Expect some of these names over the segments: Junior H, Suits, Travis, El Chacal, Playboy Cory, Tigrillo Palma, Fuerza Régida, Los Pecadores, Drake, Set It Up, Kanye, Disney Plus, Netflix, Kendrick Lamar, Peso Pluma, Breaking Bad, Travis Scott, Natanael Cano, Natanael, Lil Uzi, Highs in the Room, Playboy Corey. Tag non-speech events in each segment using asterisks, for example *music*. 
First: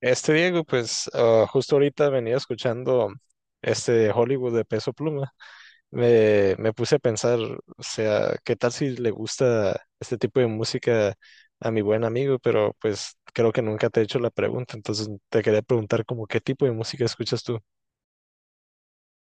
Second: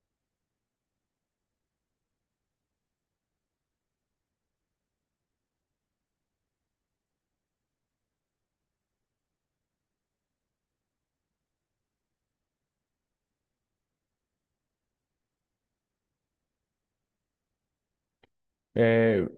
Este Diego, pues justo ahorita venía escuchando este Hollywood de Peso Pluma. Me puse a pensar, o sea, ¿qué tal si le gusta este tipo de música a mi buen amigo? Pero pues creo que nunca te he hecho la pregunta, entonces te quería preguntar como qué tipo de música escuchas tú. Eh,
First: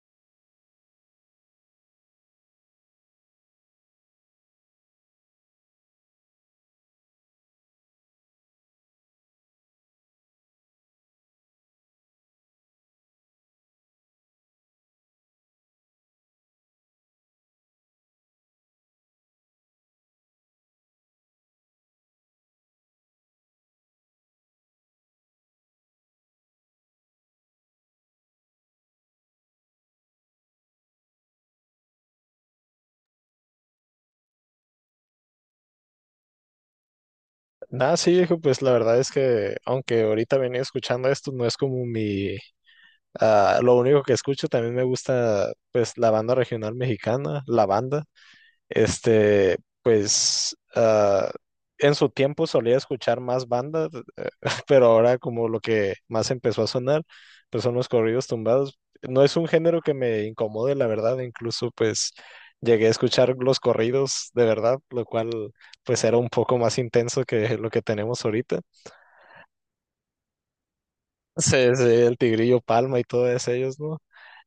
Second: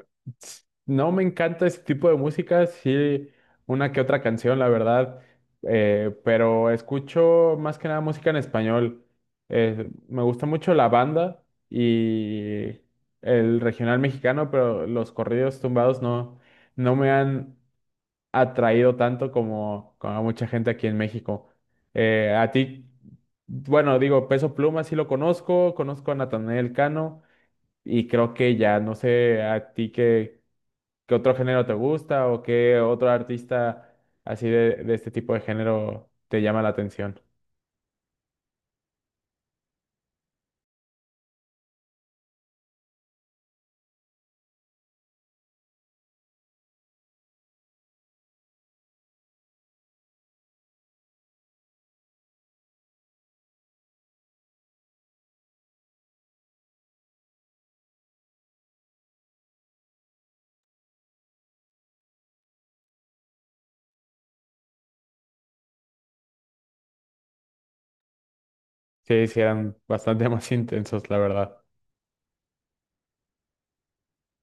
no me encanta ese tipo de música, sí, una que otra canción, la verdad, pero escucho más que nada música en español. Me gusta mucho la banda y el regional mexicano, pero los corridos tumbados no, no me han atraído tanto como a mucha gente aquí en México. A ti, bueno, digo, Peso Pluma sí lo conozco, conozco a Natanael Cano. Y creo que ya, no sé a ti qué otro género te gusta o qué otro artista así de este tipo de género te llama la atención. Nada, sí, Diego, pues la verdad es que aunque ahorita venía escuchando esto, no es como mi… ah, lo único que escucho, también me gusta pues la banda regional mexicana, la banda. Este, pues en su tiempo solía escuchar más bandas, eh, *laughs* pero ahora como lo que más empezó a sonar, pues son los corridos tumbados. No es un género que me incomode, la verdad, incluso pues llegué a escuchar los corridos de verdad, lo cual pues era un poco más intenso que lo que tenemos ahorita. *laughs* Sí, sí, eran bastante *laughs* más intensos, la Sí, verdad. El Tigrillo Palma y todos ellos, ¿no?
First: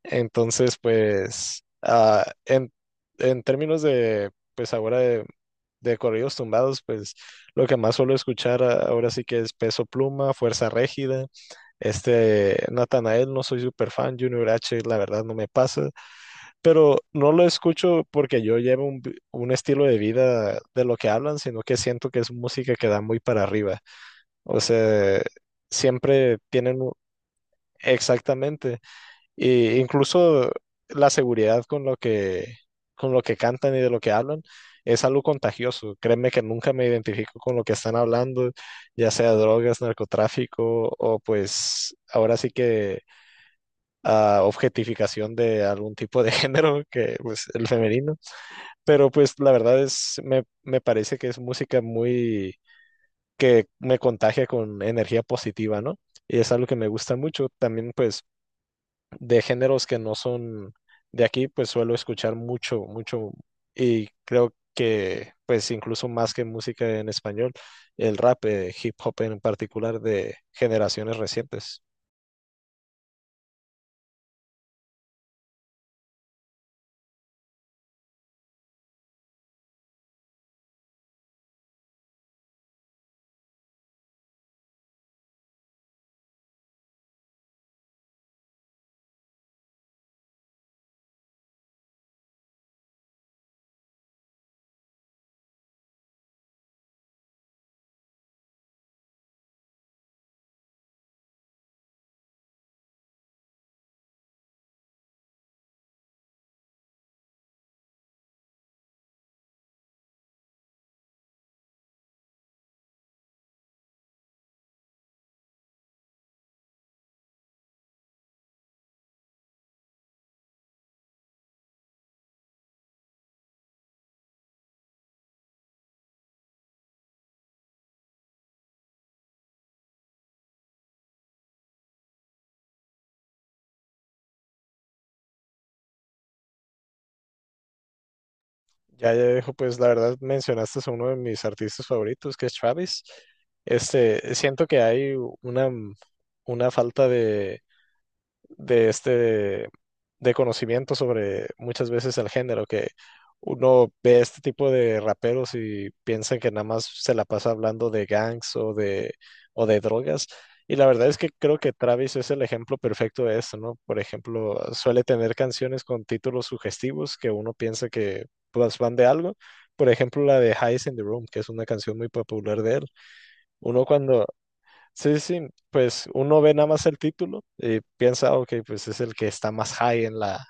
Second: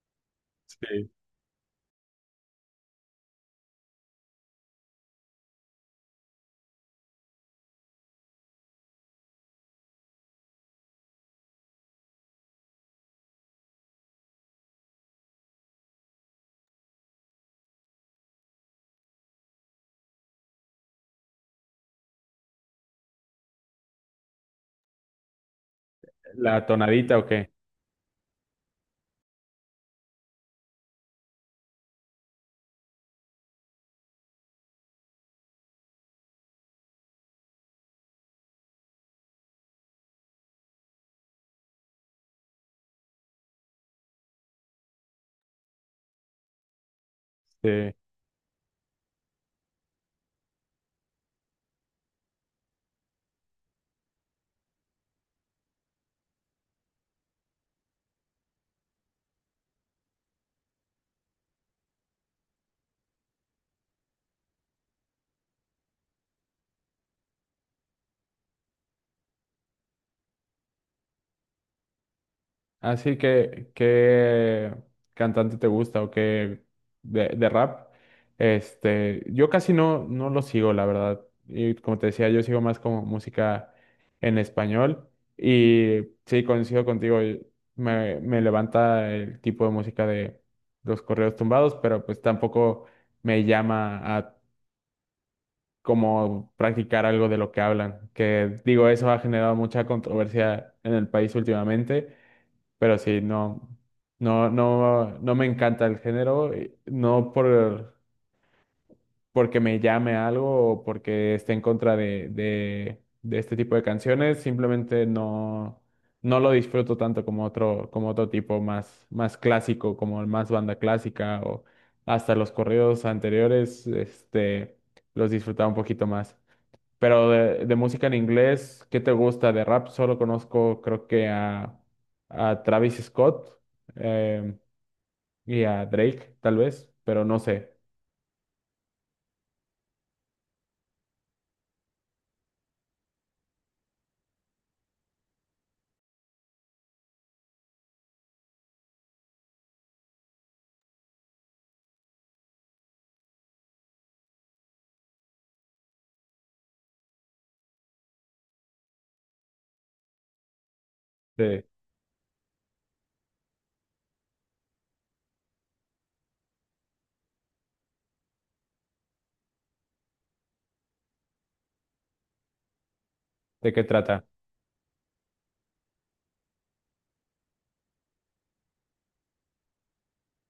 Entonces, Sí. pues, en términos de, pues ahora de corridos tumbados, pues lo que más suelo escuchar ahora sí que es Peso Pluma, Fuerza Régida, este Natanael, no soy super fan, Junior H, la verdad no me pasa, pero no lo escucho porque yo llevo un, un estilo de vida de lo que hablan, sino que siento que es música que da muy para arriba, o sea, siempre ¿La tienen… un— tonadita o qué? Exactamente. Y incluso la seguridad con lo que cantan y de lo que hablan es algo contagioso. Créeme que nunca me identifico con lo que están hablando, ya sea drogas, narcotráfico o pues ahora sí que objetificación de algún tipo de *laughs* género que pues el Sí. femenino. Pero pues la verdad es, me parece que es música muy que me contagia con energía positiva, ¿no? Y es algo que me gusta mucho. También pues de géneros que no son de aquí, pues suelo escuchar mucho, mucho, y creo que pues incluso más que música en español, el rap, hip hop en particular de generaciones recientes. Así que, ¿qué cantante te gusta o qué de rap? Este, yo casi no lo sigo, la verdad. Y como te decía, yo sigo más como música en español. Y sí, coincido contigo, y me levanta el tipo de música de los correos tumbados, pero pues tampoco me llama a como practicar algo de lo que hablan. Que digo, eso ha generado mucha controversia en el país últimamente, pero sí, no, no me encanta el género, no porque me llame algo o porque esté en contra de este tipo de canciones, simplemente no, no lo disfruto tanto como como otro tipo más, más clásico, como el más banda clásica o hasta los corridos anteriores, este, los disfrutaba un poquito más. Pero de música en inglés, ¿qué te gusta? De rap solo conozco, creo que a Travis Scott, em, y a Drake, tal vez, pero no sé Ya, ya dejo, pues la verdad mencionaste a uno de mis artistas favoritos, que es Travis. Este, siento que hay una, una falta de de este de conocimiento sobre muchas veces el género, que uno ve este tipo de raperos y piensa que nada más se la pasa hablando de gangs o de drogas. Y la verdad es que creo de, que Travis es el ejemplo perfecto de esto, ¿no? Por ejemplo, suele tener canciones con títulos sugestivos que uno piensa que pues, van de algo. Por ejemplo, la de Highs in the Room, que es una canción muy popular de él. de qué Uno cuando, trata sí, sí, pues uno ve nada más el título y piensa, ok, pues es el que está más high en la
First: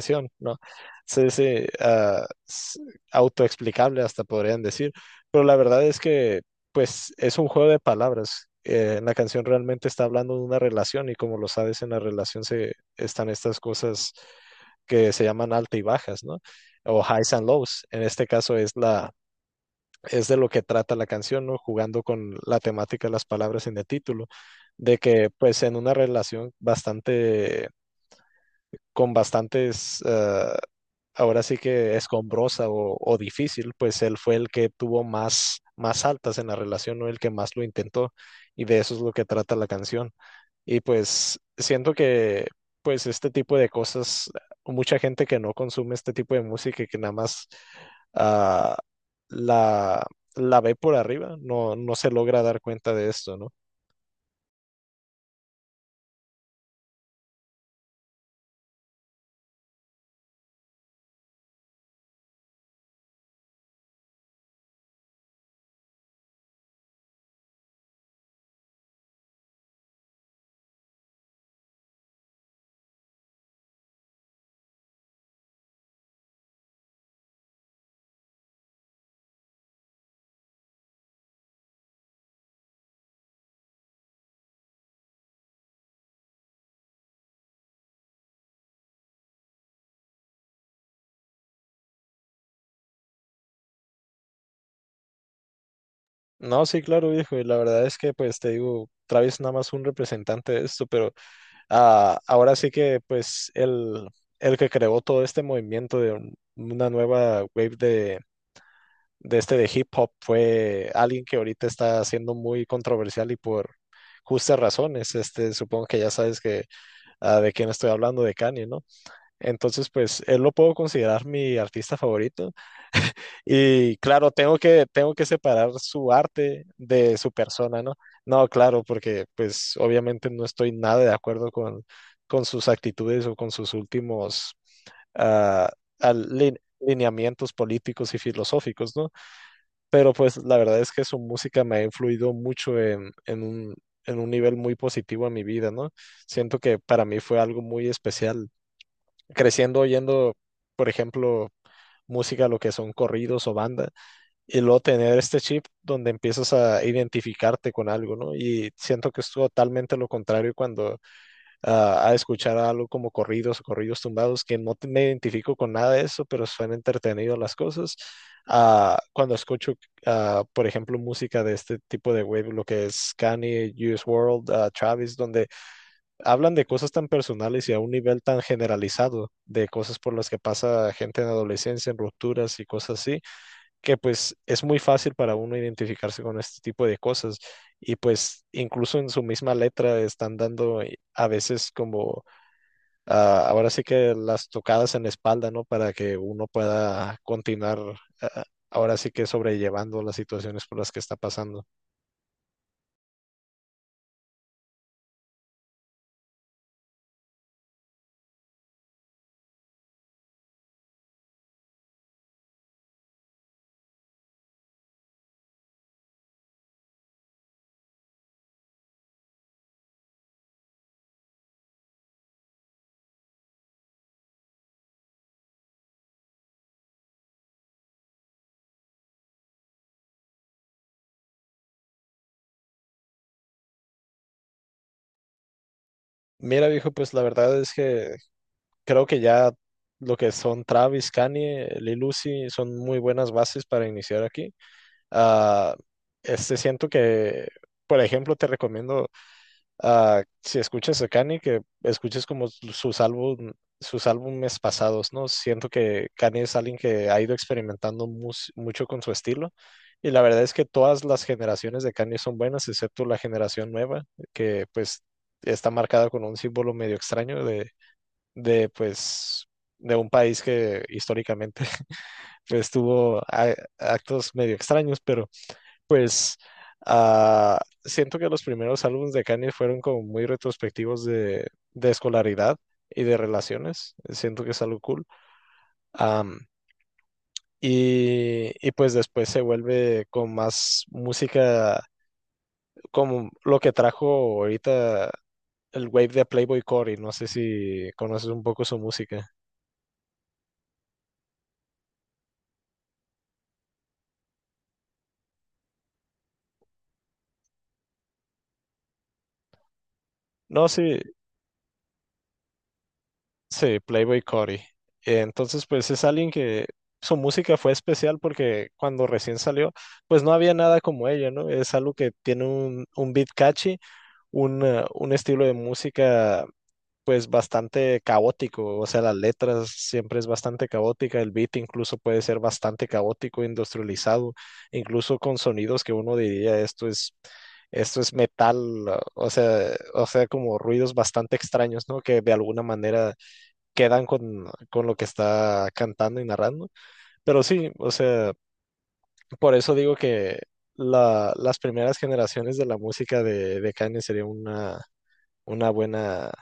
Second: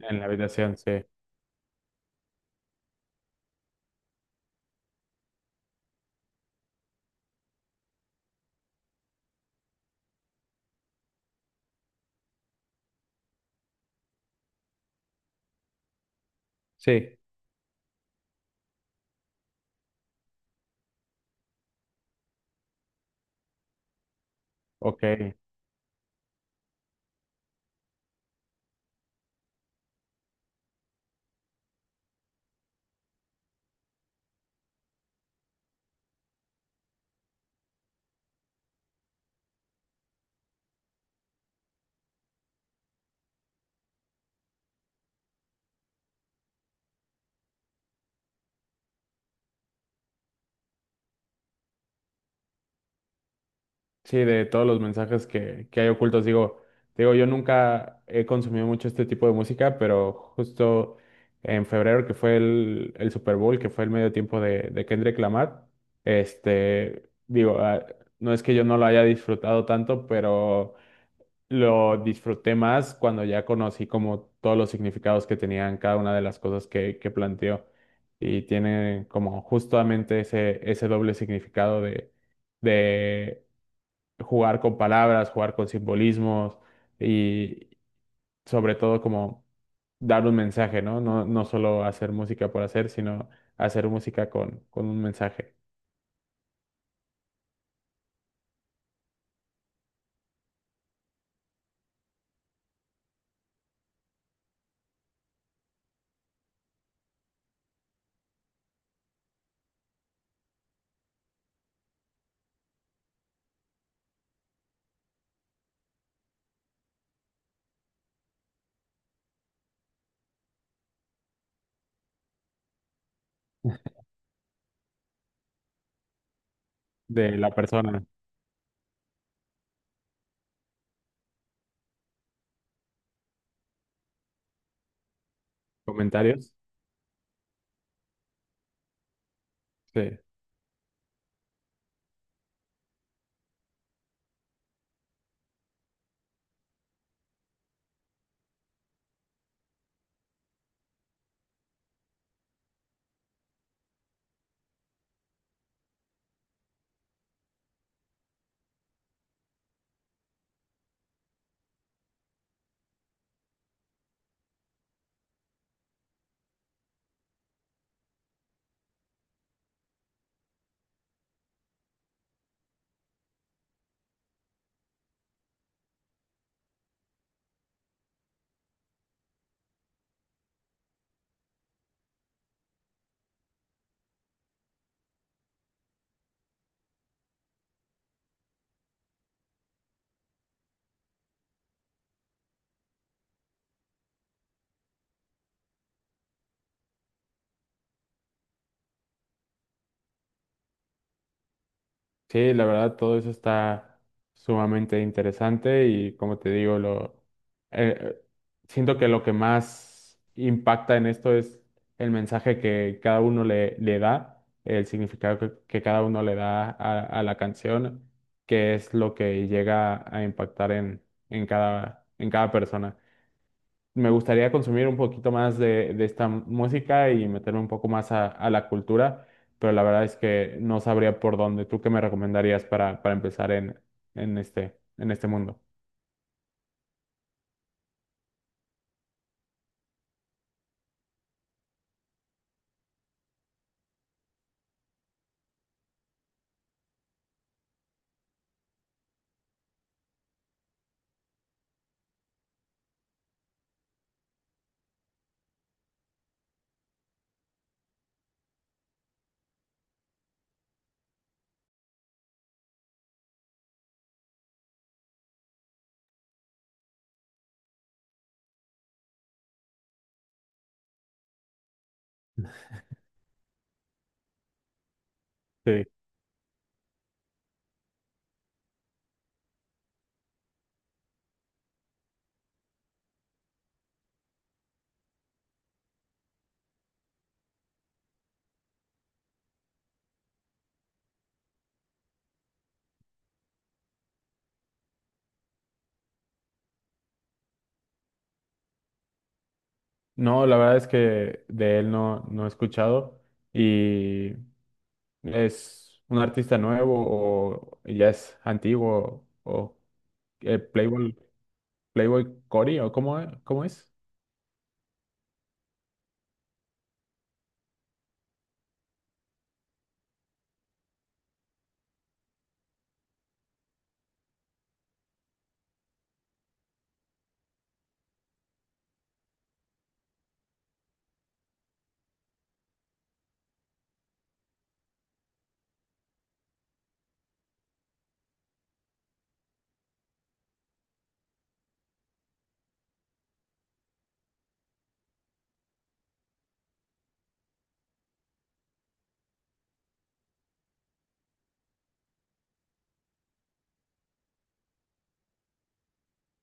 en la ¿no? habitación. Sí, Sí, sí, autoexplicable hasta podrían decir, pero la verdad es que, pues es un juego de palabras. La canción realmente está hablando de una relación y como lo sabes, en la relación se están estas cosas que se llaman altas y bajas, ¿no? O sí, highs and lows. En este caso es la es de lo que trata la canción, ¿no? Jugando con la temática de las palabras en el título, de que ok. pues en una relación bastante, con bastantes, ahora sí que escombrosa o difícil, pues él fue el que tuvo más, más altas en la relación, ¿no? El que más lo intentó, y de eso es lo que trata la canción. Y pues siento que pues este tipo de cosas, mucha gente que no consume este tipo de música y que nada más ah, la, la ve por arriba, no, no se logra dar cuenta de esto, ¿no? Sí, de todos los mensajes que hay ocultos, digo, yo nunca he consumido mucho este tipo de música, pero justo en febrero, que fue el Super Bowl, que fue el medio tiempo de Kendrick Lamar, este, digo, ah, no es que yo no lo haya disfrutado tanto, pero lo disfruté más cuando ya conocí como todos los significados que tenían cada una de las cosas que planteó. Y tiene como justamente ese doble significado de jugar con palabras, jugar con simbolismos y sobre todo como dar un mensaje, ¿no? No, no solo hacer música por hacer, sino hacer música con un mensaje No, sí, claro, viejo, y la verdad es que pues te digo, Travis nada más un representante de esto, pero ahora sí que pues el que creó todo este movimiento de una nueva wave de de hip hop fue alguien que ahorita está siendo muy controversial y por justas razones. Este, supongo que ya sabes que de quién estoy hablando, de Kanye, ¿no? Entonces, pues él lo puedo considerar mi artista favorito y claro, tengo que separar su arte de su de la persona, ¿no? persona. No, claro, porque pues obviamente no estoy nada de acuerdo con sus actitudes o con sus últimos ah, ¿Comentarios? Lineamientos políticos y filosóficos, ¿no? Pero Sí. pues la verdad es que su música me ha influido mucho en un nivel muy positivo en mi vida, ¿no? Siento que para mí fue algo muy especial. Creciendo oyendo, por ejemplo, música, lo que son corridos o banda, y luego tener este chip donde empiezas a identificarte con algo, ¿no? Y siento que es totalmente lo contrario cuando a escuchar algo como corridos o corridos tumbados, que no me identifico con nada de eso, pero suena entretenido las cosas. Cuando escucho, por ejemplo, música de este tipo de wave, lo que es Kanye, US World, Travis, donde hablan de cosas tan personales y a un nivel tan generalizado, de cosas por las que pasa gente en adolescencia, en rupturas y cosas así, que pues es muy fácil para uno identificarse con este tipo de cosas. Y pues incluso en su misma letra están dando a veces como ahora sí que las tocadas en la espalda, ¿no? Para que uno pueda continuar, ah, ahora sí que sobrellevando las situaciones por las que está pasando. Sí, la verdad, todo eso está sumamente interesante y como te digo, lo eh, siento que lo que más impacta en esto es el mensaje que cada uno le da, el significado que cada uno le da a la canción, que es lo que llega a impactar en cada persona. Me gustaría consumir un poquito más de esta música y meterme un poco más a la cultura, pero la verdad es que no sabría por dónde. ¿Tú qué me recomendarías para empezar en este mundo? Mira, viejo, pues la verdad es que creo que ya lo que son Travis, Kanye, Lil Uzi son muy buenas bases para iniciar aquí. Ah, este siento que, por ejemplo, te recomiendo. Si escuchas a Kanye, que escuches como sus álbum, sus álbumes pasados, ¿no? Siento que Kanye es alguien que ha ido experimentando mucho con su estilo. Y la verdad es que todas las generaciones de Kanye son buenas, excepto la generación nueva, que pues está marcada con un símbolo medio extraño de pues, de un país que históricamente *laughs* pues tuvo actos medio extraños, pero Sí. pues siento que los primeros álbumes de Kanye fueron como muy retrospectivos de escolaridad y de relaciones. Siento que es algo cool. Am, y, y pues después se vuelve con más música, como lo que trajo ahorita el wave de Playboy Corey. No sé si conoces un poco su música. No, la verdad es que de él no, no he escuchado, y es un artista nuevo o ya es antiguo o No, sí, Playboy, Playboy Cory o cómo sí, es? Playboy Cory. Entonces, pues es alguien que su música fue especial porque cuando recién salió, pues no había nada como ella, ¿no? Es algo que tiene un beat catchy, un estilo de música pues bastante caótico, o sea, las letras siempre es bastante caótica, el beat incluso puede ser bastante caótico, industrializado, incluso con sonidos que uno diría esto es metal, o sea, como ruidos bastante extraños, ¿no? Que de alguna manera quedan con lo que está cantando y narrando. Pero sí, o sea, por eso digo que las primeras generaciones de la música de Kanye sería una buena,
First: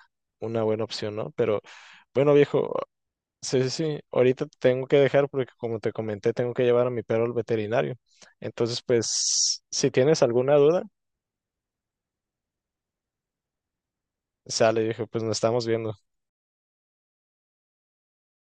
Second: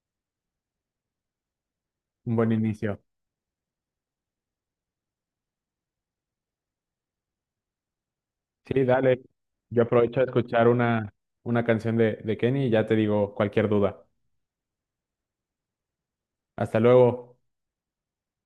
una buena opción, ¿no? Pero bueno, Un buen viejo, inicio. sí, sí, sí, ahorita te tengo que dejar porque como te comenté, tengo que llevar a mi perro al veterinario. Entonces, Sí, dale. pues, Yo si aprovecho tienes a alguna escuchar duda, una canción de Kenny y ya te digo cualquier duda. sale, viejo, pues nos estamos viendo. Hasta luego.